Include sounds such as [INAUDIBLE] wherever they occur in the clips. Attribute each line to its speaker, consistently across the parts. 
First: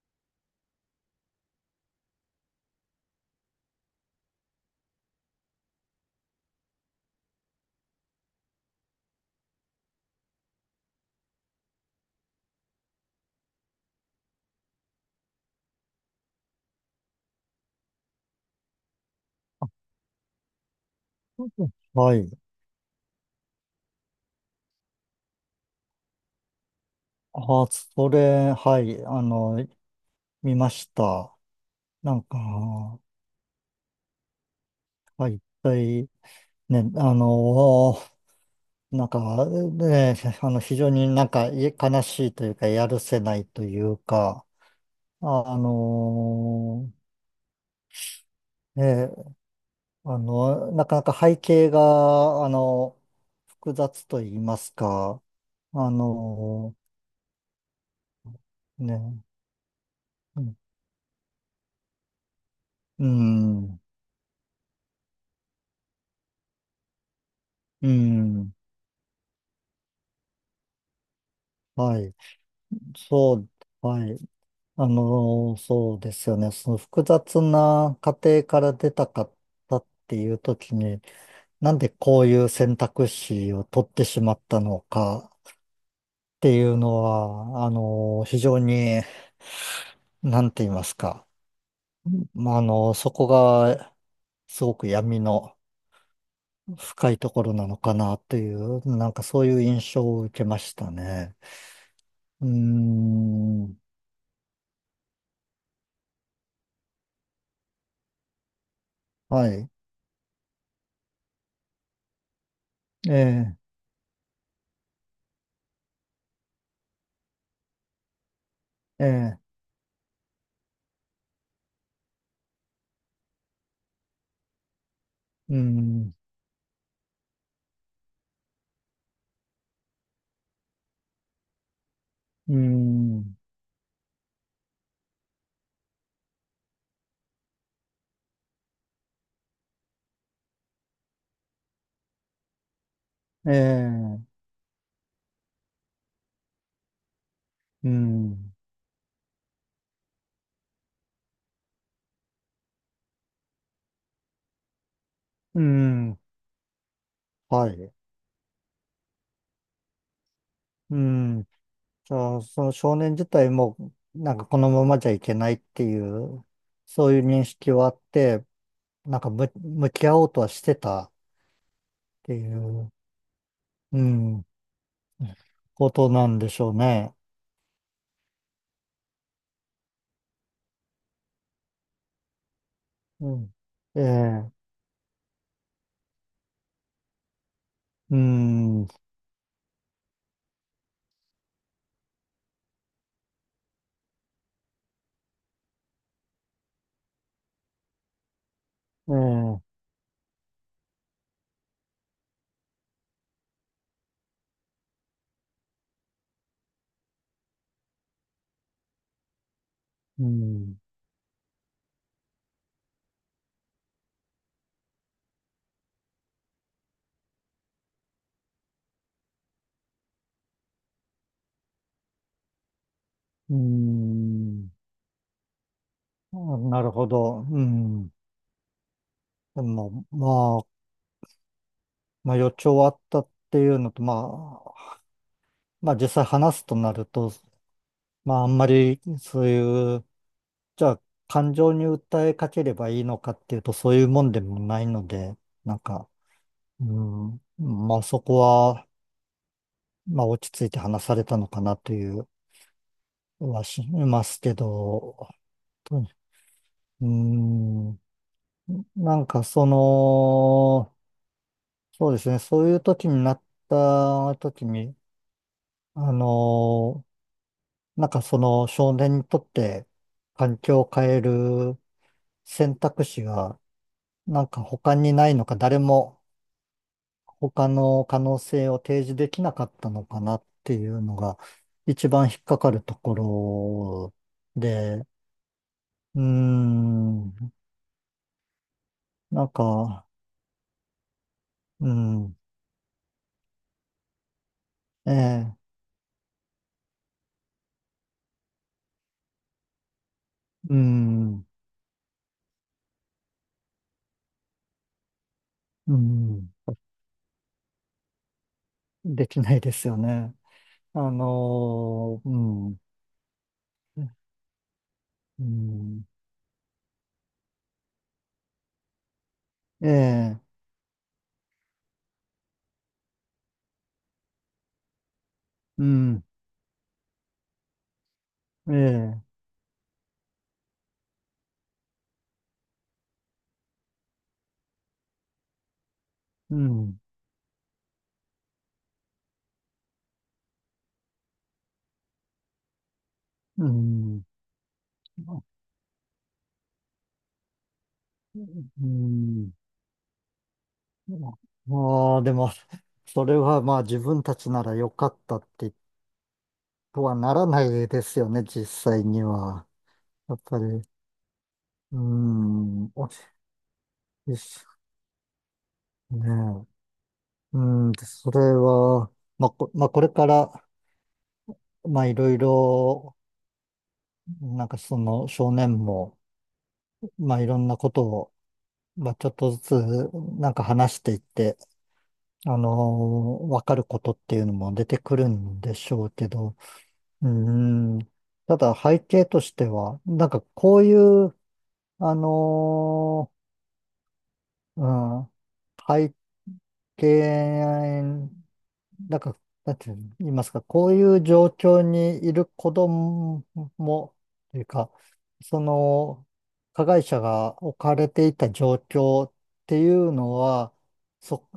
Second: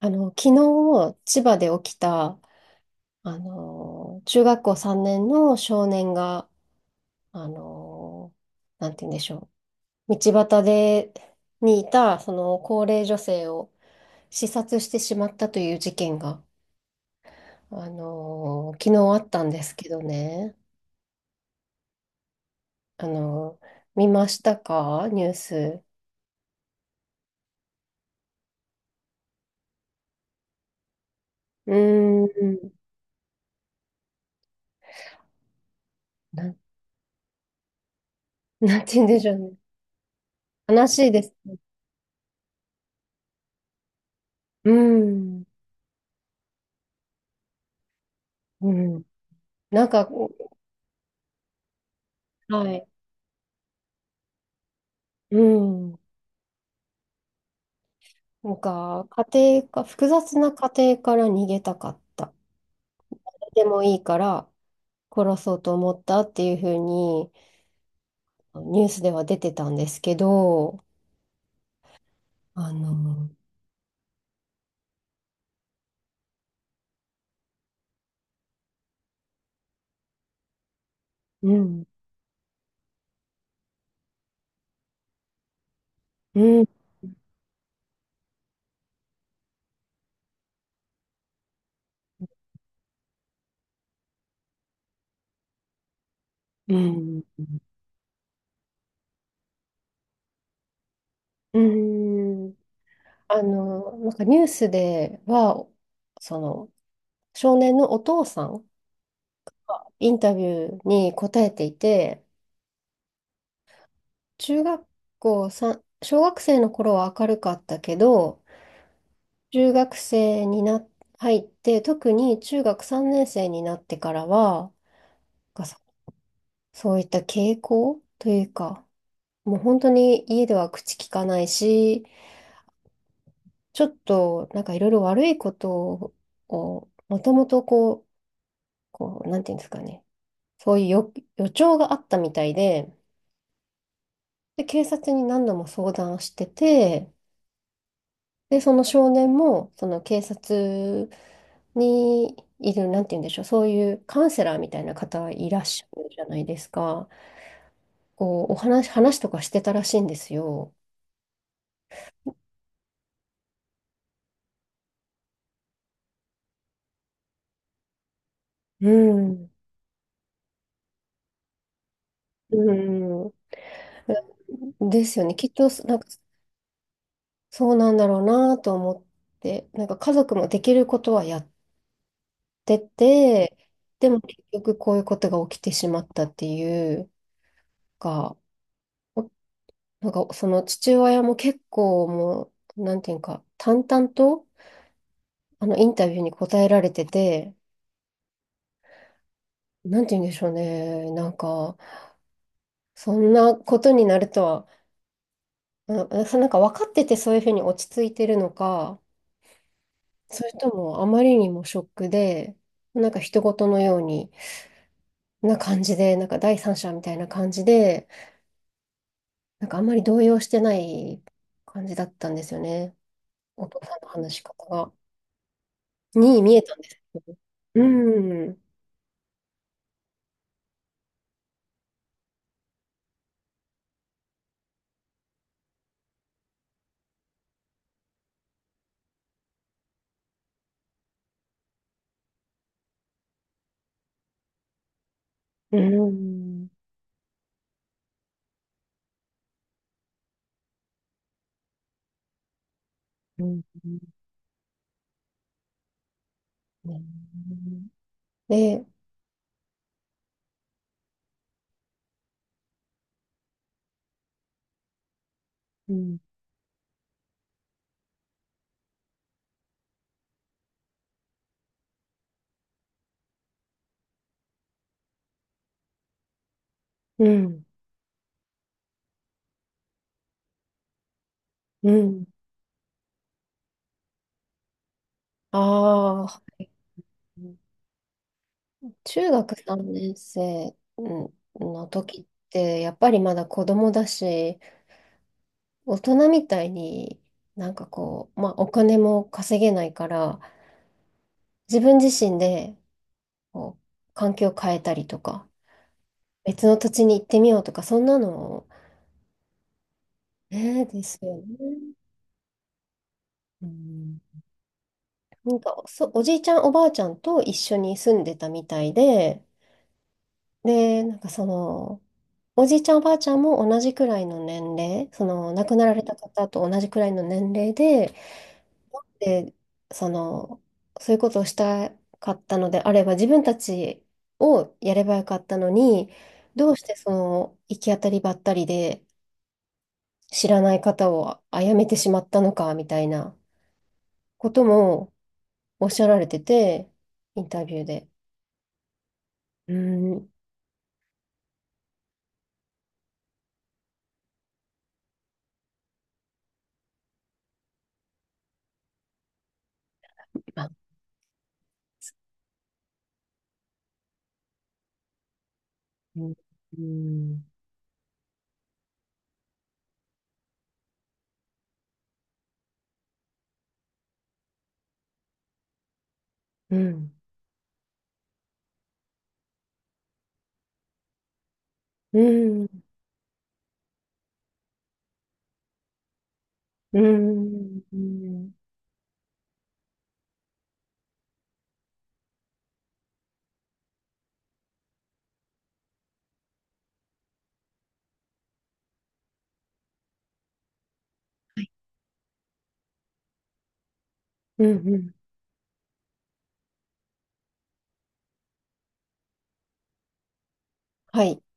Speaker 1: 昨日、千葉で起きた、中学校3年の少年が、あの、なんて言うんでしょう。道端で、にいた、その高齢女性を刺殺してしまったという事件が、昨日あったんですけどね。
Speaker 2: はい。
Speaker 1: あの、見ましたかニュース。
Speaker 2: あ、それ、はい。見ました。
Speaker 1: うーん、
Speaker 2: はい。一体、
Speaker 1: なん、
Speaker 2: ね、
Speaker 1: なんて言うんでしょうね。
Speaker 2: ね、非
Speaker 1: 悲
Speaker 2: 常に
Speaker 1: しいで
Speaker 2: なん
Speaker 1: す。
Speaker 2: かい悲しいというか、やるせないというか、
Speaker 1: うーん、
Speaker 2: あの、
Speaker 1: うん。
Speaker 2: ね、
Speaker 1: なんか、
Speaker 2: なかなか背景が、
Speaker 1: はい。
Speaker 2: 複雑と言いますか、
Speaker 1: う
Speaker 2: あ
Speaker 1: ん。
Speaker 2: の、
Speaker 1: なんか、
Speaker 2: ね、
Speaker 1: 家庭か、複雑な
Speaker 2: う
Speaker 1: 家庭から逃げたかった。
Speaker 2: ん、
Speaker 1: でもいいから殺そうと思ったっていうふうに、
Speaker 2: うん、
Speaker 1: ニュースでは出てたんですけど、
Speaker 2: はい。
Speaker 1: あの、
Speaker 2: そう、はい。そうですよね。その複雑な家庭から出たかったっていう時に、
Speaker 1: う
Speaker 2: なん
Speaker 1: ん、
Speaker 2: でこういう選択肢を取ってしまったのかって
Speaker 1: う
Speaker 2: い
Speaker 1: ん、
Speaker 2: うのは、非常に、なんて言いますか。まあ、そこがすごく闇の
Speaker 1: う
Speaker 2: 深い
Speaker 1: ん、
Speaker 2: ところなのかなという、そういう印象を受けましたね。
Speaker 1: う
Speaker 2: うー
Speaker 1: ん、
Speaker 2: ん。
Speaker 1: なんかニュースでは、その、少年のお父さん、
Speaker 2: はい。
Speaker 1: インタビューに答えていて、
Speaker 2: ええ、
Speaker 1: 中学校さん小学生の頃は明るかったけど、
Speaker 2: ええ、
Speaker 1: 中学生にな、入って、特に中学3年生になってからは、
Speaker 2: うー
Speaker 1: なんかそ
Speaker 2: ん、
Speaker 1: そういった傾向というか、もう本当に家では口聞かないし、
Speaker 2: うーん、
Speaker 1: ちょっとなんかいろいろ悪いことを、もともとこう、こう、なんていうんですかね、そういう予、予兆があったみたいで、
Speaker 2: ええ。
Speaker 1: で、警察に何度も相談してて、
Speaker 2: うん。
Speaker 1: で、その少年も、その警察にいる、なんて言うんでしょう、そういうカウンセラーみたいな方いら
Speaker 2: う
Speaker 1: っしゃる
Speaker 2: ん。
Speaker 1: じゃないですか。
Speaker 2: はい。
Speaker 1: こう、話とかしてたらしいんですよ。
Speaker 2: うん。じゃあ、その少年自体も、このままじゃいけないっていう、そういう認識はあって、
Speaker 1: う
Speaker 2: なんかむ
Speaker 1: ん。
Speaker 2: 向き合おうとはしてたってい
Speaker 1: う
Speaker 2: う、
Speaker 1: ん。
Speaker 2: うん、
Speaker 1: ですよね。きっと、
Speaker 2: こ
Speaker 1: なんか、
Speaker 2: となんでしょうね。
Speaker 1: そうなんだろうなと思って、なんか家族もできることはやって
Speaker 2: うん。
Speaker 1: て、
Speaker 2: え
Speaker 1: でも結
Speaker 2: え、
Speaker 1: 局こういうことが起きてしまったっていう
Speaker 2: う
Speaker 1: か、が
Speaker 2: ん、え
Speaker 1: なんか、その父親も結構もう、なんていうか、淡々と、インタビューに答えられてて、
Speaker 2: え、
Speaker 1: なんていうんでしょうね。なんか、そんなことになるとは、あのそなんか分かっててそういうふうに落ち着いてるのか、
Speaker 2: う
Speaker 1: それと
Speaker 2: ん、
Speaker 1: もあまりにもショックで、なんか人事のようにな感じで、なんか第三者みたいな感じで、なんかあんまり動揺してない感じだったんですよね。
Speaker 2: う
Speaker 1: お父さんの話し方
Speaker 2: ん。
Speaker 1: が。に見
Speaker 2: あ、
Speaker 1: えたん
Speaker 2: な
Speaker 1: で
Speaker 2: る
Speaker 1: す
Speaker 2: ほ
Speaker 1: けど。
Speaker 2: ど。う
Speaker 1: う
Speaker 2: ん。
Speaker 1: ん。
Speaker 2: でも、まあ、予兆はあったっていうのと、まあ、まあ実際話すとなると、まあ、あんまり、そういう、じゃあ、感情に訴えかければいいのかっていうと、そういうもんでもないので、な
Speaker 1: う
Speaker 2: んか、
Speaker 1: ん、
Speaker 2: うん、まあ、そこは、まあ、落ち着いて話されたのかなという
Speaker 1: うん、
Speaker 2: はしますけど、と、
Speaker 1: う
Speaker 2: う
Speaker 1: ん。
Speaker 2: ん、
Speaker 1: で、
Speaker 2: なんか、その、そうですね、そういう時になった時に、
Speaker 1: う
Speaker 2: あ
Speaker 1: ん、
Speaker 2: の、その少年にとって環境を変える選択肢が他にないのか、誰も
Speaker 1: うん、
Speaker 2: 他の可能性を提示できなかったのかなっていうのが
Speaker 1: う
Speaker 2: 一
Speaker 1: ん。
Speaker 2: 番引っかかるところで、うー
Speaker 1: ああ、
Speaker 2: ん。
Speaker 1: 中
Speaker 2: なん
Speaker 1: 学3
Speaker 2: か、
Speaker 1: 年生うん生の
Speaker 2: う
Speaker 1: 時っ
Speaker 2: ん、
Speaker 1: て、やっぱりまだ子供だし、
Speaker 2: ええ、
Speaker 1: 大人みたいにまあお金も稼げないから、
Speaker 2: うん、
Speaker 1: 自分自身でこう環境を変えたりとか、
Speaker 2: うん、
Speaker 1: 別の土地に行ってみようとか、そんなの、
Speaker 2: できないですよね。
Speaker 1: ね、ですよね。
Speaker 2: うん、
Speaker 1: うん
Speaker 2: う
Speaker 1: なんか、
Speaker 2: ん、
Speaker 1: おじいちゃん、おばあちゃんと一緒に住んでたみたいで、
Speaker 2: ええ、
Speaker 1: で、なんかその、おじいちゃん、おばあちゃんも同じくらいの年齢、その、亡く
Speaker 2: う
Speaker 1: なられた
Speaker 2: ん、
Speaker 1: 方と同じくらいの年齢で、
Speaker 2: ええ、
Speaker 1: で、その、そういうことをしたかったのであれば、自分たちをやればよかったのに、
Speaker 2: う
Speaker 1: どうして
Speaker 2: ん、
Speaker 1: その、行き当たりばったりで、知らない方を殺めてしまったのか、みたいな
Speaker 2: うん、
Speaker 1: こともおっしゃられてて、インタビューで。
Speaker 2: うん、
Speaker 1: うん
Speaker 2: ああ、でも、それはまあ自分たちなら良かったってとはならないですよね、実際には。やっぱり、
Speaker 1: あ、
Speaker 2: うーん、おしよしね
Speaker 1: うん、
Speaker 2: え。
Speaker 1: うん、
Speaker 2: うん、でそれは、まあ、まあ、これから、まあいろいろ、その少年も、
Speaker 1: うん、
Speaker 2: まあいろんなことを、まあちょっとずつ、話していって、
Speaker 1: う
Speaker 2: あの
Speaker 1: ん、
Speaker 2: わかることっていうのも出てくるんでしょうけど、
Speaker 1: う
Speaker 2: うーん。
Speaker 1: ん、
Speaker 2: ただ背景としては、なんかこういう、あのーうん、背景、なんか、なんて言いますか、こういう状況にいる子供も、とい
Speaker 1: う
Speaker 2: う
Speaker 1: ん、
Speaker 2: か、
Speaker 1: うん、
Speaker 2: その、加害者が置かれていた状況っていうのは、
Speaker 1: はい。
Speaker 2: そ、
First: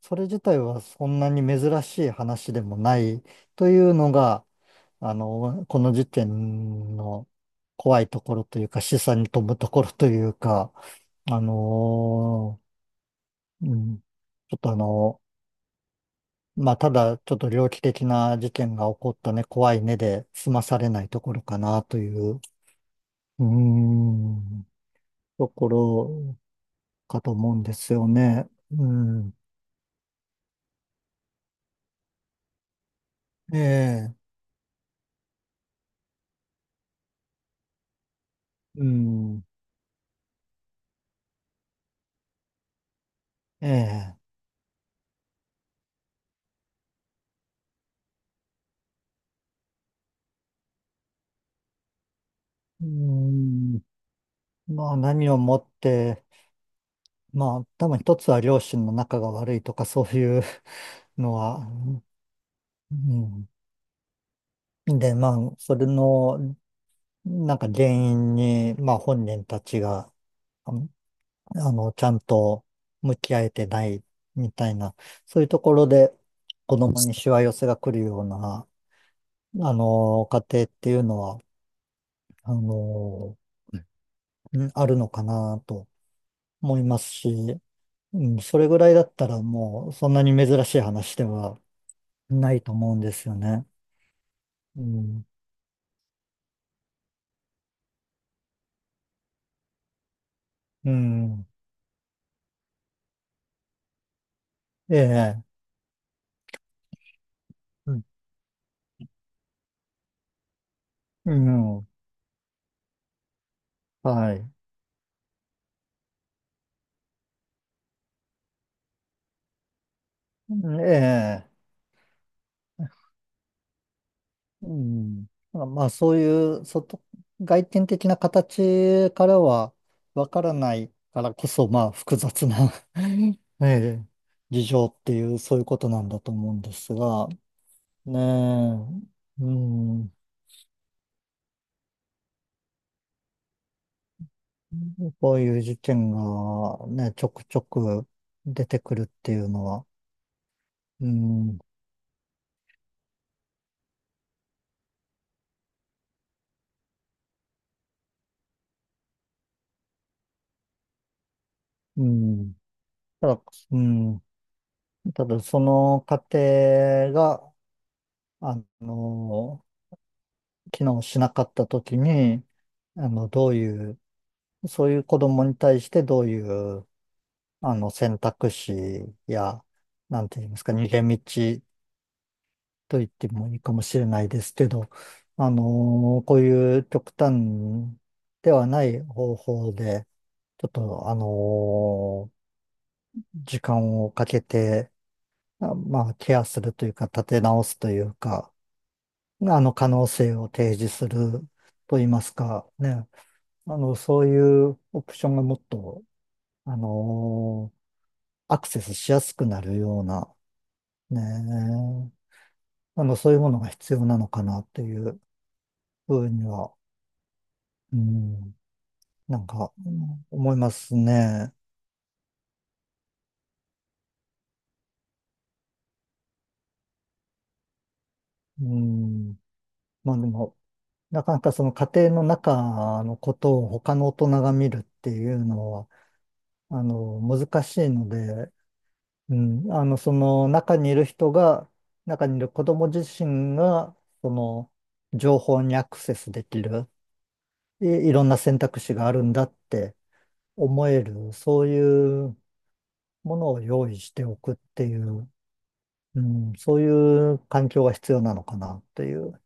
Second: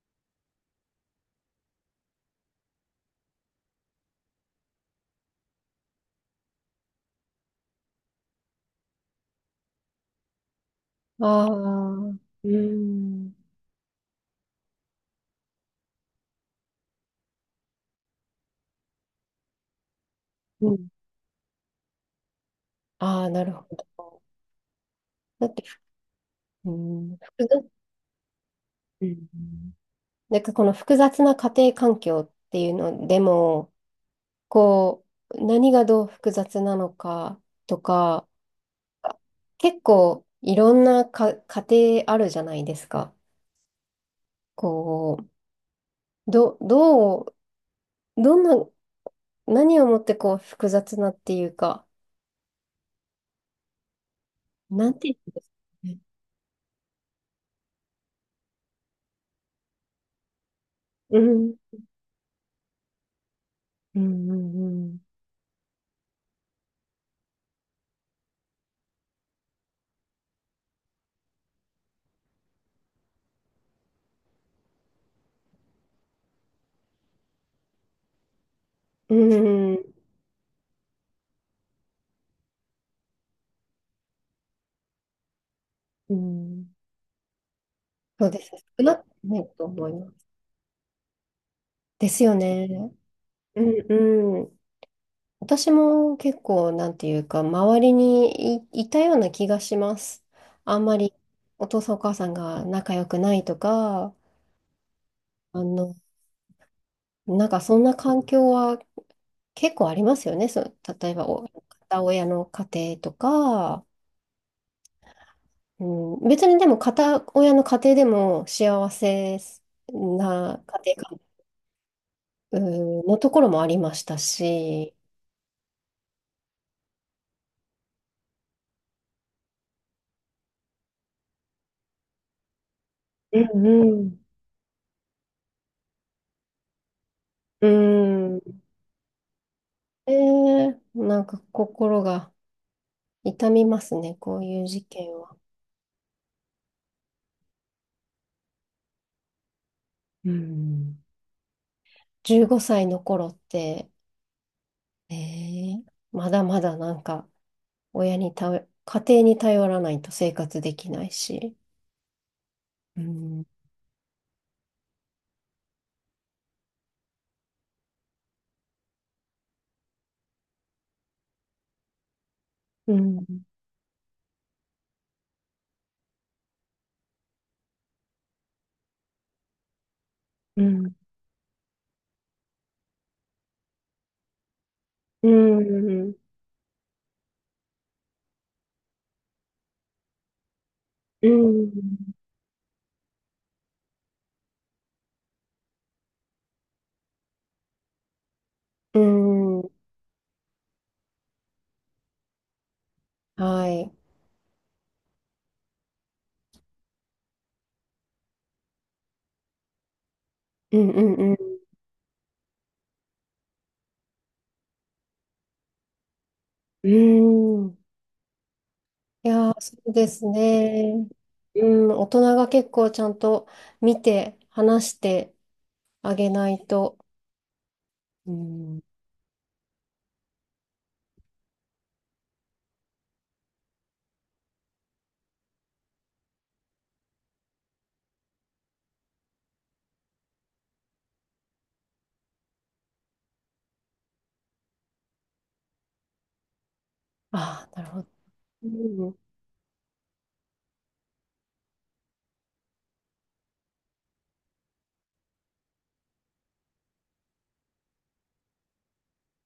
Speaker 2: それ自体はそんなに珍しい話でもないというのが、この事件の怖いところというか、示唆に富むところというか、あ
Speaker 1: ああ、う
Speaker 2: の、
Speaker 1: ん、
Speaker 2: うん、ちょっとまあ、ただちょっと猟奇的な事件が起こったね、怖いねで済ま
Speaker 1: う
Speaker 2: さ
Speaker 1: ん。
Speaker 2: れないところかなという、
Speaker 1: ああ、
Speaker 2: う
Speaker 1: な
Speaker 2: ー
Speaker 1: るほど。
Speaker 2: ん、
Speaker 1: だ
Speaker 2: と
Speaker 1: って、
Speaker 2: ころ
Speaker 1: うん、
Speaker 2: かと
Speaker 1: 複
Speaker 2: 思うん
Speaker 1: 雑、
Speaker 2: ですよね。う
Speaker 1: うん。
Speaker 2: ん、
Speaker 1: なんかこの複雑な家庭環境っていうので
Speaker 2: え
Speaker 1: も、
Speaker 2: え、
Speaker 1: こう、何がどう複雑なのかとか、
Speaker 2: うん、
Speaker 1: 結構いろんなか家庭あるじゃないですか。
Speaker 2: ええ、
Speaker 1: こう、ど、どう、どんな何をもってこう複雑なっていうか、
Speaker 2: うん、
Speaker 1: な
Speaker 2: まあ
Speaker 1: んて言
Speaker 2: 何
Speaker 1: うん
Speaker 2: を
Speaker 1: ですか
Speaker 2: もっ
Speaker 1: ね。
Speaker 2: て、まあ、多分一つは両親の仲が悪いとかそういう
Speaker 1: う
Speaker 2: [LAUGHS] の
Speaker 1: ん。
Speaker 2: は、うん。
Speaker 1: うんうん
Speaker 2: で、まあ、それの、原因に、まあ本人たちが、あの、ちゃんと向き合えてないみたいな、そういうところで子供にしわ寄せが来るような、
Speaker 1: うん。うん。
Speaker 2: 家庭っていうのは、あの、うん、あるのかなと
Speaker 1: うん。
Speaker 2: 思いますし、う
Speaker 1: そう
Speaker 2: ん、
Speaker 1: です。
Speaker 2: それぐ
Speaker 1: 少
Speaker 2: らい
Speaker 1: な
Speaker 2: だ
Speaker 1: く
Speaker 2: った
Speaker 1: な
Speaker 2: ら
Speaker 1: いと思
Speaker 2: も
Speaker 1: い
Speaker 2: うそ
Speaker 1: ま
Speaker 2: んな
Speaker 1: す。
Speaker 2: に珍しい話では
Speaker 1: ですよ
Speaker 2: ない
Speaker 1: ね。
Speaker 2: と思うんですよ
Speaker 1: う
Speaker 2: ね。
Speaker 1: んうん。
Speaker 2: うん。
Speaker 1: 私も結構、なんていうか、周りにい、いたような気がします。あん
Speaker 2: う
Speaker 1: まり
Speaker 2: ん。
Speaker 1: お父さんお母さんが仲良くないとか、
Speaker 2: ええ。
Speaker 1: あの、なんかそん
Speaker 2: う
Speaker 1: な
Speaker 2: ん。
Speaker 1: 環境は結構ありますよね。そう、例えば
Speaker 2: う
Speaker 1: お、
Speaker 2: ん、
Speaker 1: 片親の家庭とか、
Speaker 2: はい。
Speaker 1: うん、別にでも片親の家庭でも幸せ
Speaker 2: う
Speaker 1: な家
Speaker 2: ん、
Speaker 1: 庭か、
Speaker 2: ええ。
Speaker 1: うん、のところもありました
Speaker 2: う
Speaker 1: し、
Speaker 2: ん、うん、はい、ええ、うん、まあ、そういう外、外見的な形からはわからないからこそ、まあ、複雑な [LAUGHS]
Speaker 1: うん
Speaker 2: え
Speaker 1: う
Speaker 2: え、
Speaker 1: ん。
Speaker 2: 事情っていう、そういうことなんだと思うんですが、
Speaker 1: うん、
Speaker 2: ねえ。う
Speaker 1: え
Speaker 2: ん。
Speaker 1: なんか心が痛みますね、こういう事件
Speaker 2: こ
Speaker 1: は。
Speaker 2: ういう事件がね、ちょくちょく出てくるっていうのは、
Speaker 1: うん
Speaker 2: うん。
Speaker 1: 15歳の頃って、えまだまだなんか親に頼家庭に頼らないと生活できないし、
Speaker 2: うん。
Speaker 1: う
Speaker 2: ただ、
Speaker 1: ん
Speaker 2: うん、ただその過程が、あの、機能しなかったときに、
Speaker 1: うん
Speaker 2: どういう、そういう子供に対してどういう、選択肢や、なんて言いま
Speaker 1: う
Speaker 2: すか、逃
Speaker 1: ん
Speaker 2: げ道と言ってもいいかもしれないですけど、
Speaker 1: うん、
Speaker 2: こういう極端ではない方法で、ちょっと、
Speaker 1: うん
Speaker 2: 時間をかけて、まあ、ケアするというか、立て直すというか、
Speaker 1: うん
Speaker 2: 可能性を提示すると言いますか、ね、
Speaker 1: はい。
Speaker 2: そういうオプションがもっと、あのアクセスしやすくなるような、
Speaker 1: うんうんうん。
Speaker 2: ね、そういうものが必要なのかなっていうふうには、
Speaker 1: うん。
Speaker 2: うん、
Speaker 1: いやー、そ
Speaker 2: う
Speaker 1: うで
Speaker 2: ん、
Speaker 1: す
Speaker 2: 思います
Speaker 1: ね。
Speaker 2: ね。
Speaker 1: うん、大人が結構ちゃんと見て、話してあげないと。う
Speaker 2: う
Speaker 1: ん。
Speaker 2: ん。まあでも、なかなかその家庭の中のことを他の大人が見るっていうのは、難しいので、うん、その中にいる人が、中にいる子供自身が、その情報にアクセスできる、
Speaker 1: ああ、なるほ
Speaker 2: いろんな選択肢があ
Speaker 1: ど。
Speaker 2: るんだって思える、そういうものを用意しておくっていう、うん、そういう環境が必要なのかなっていう。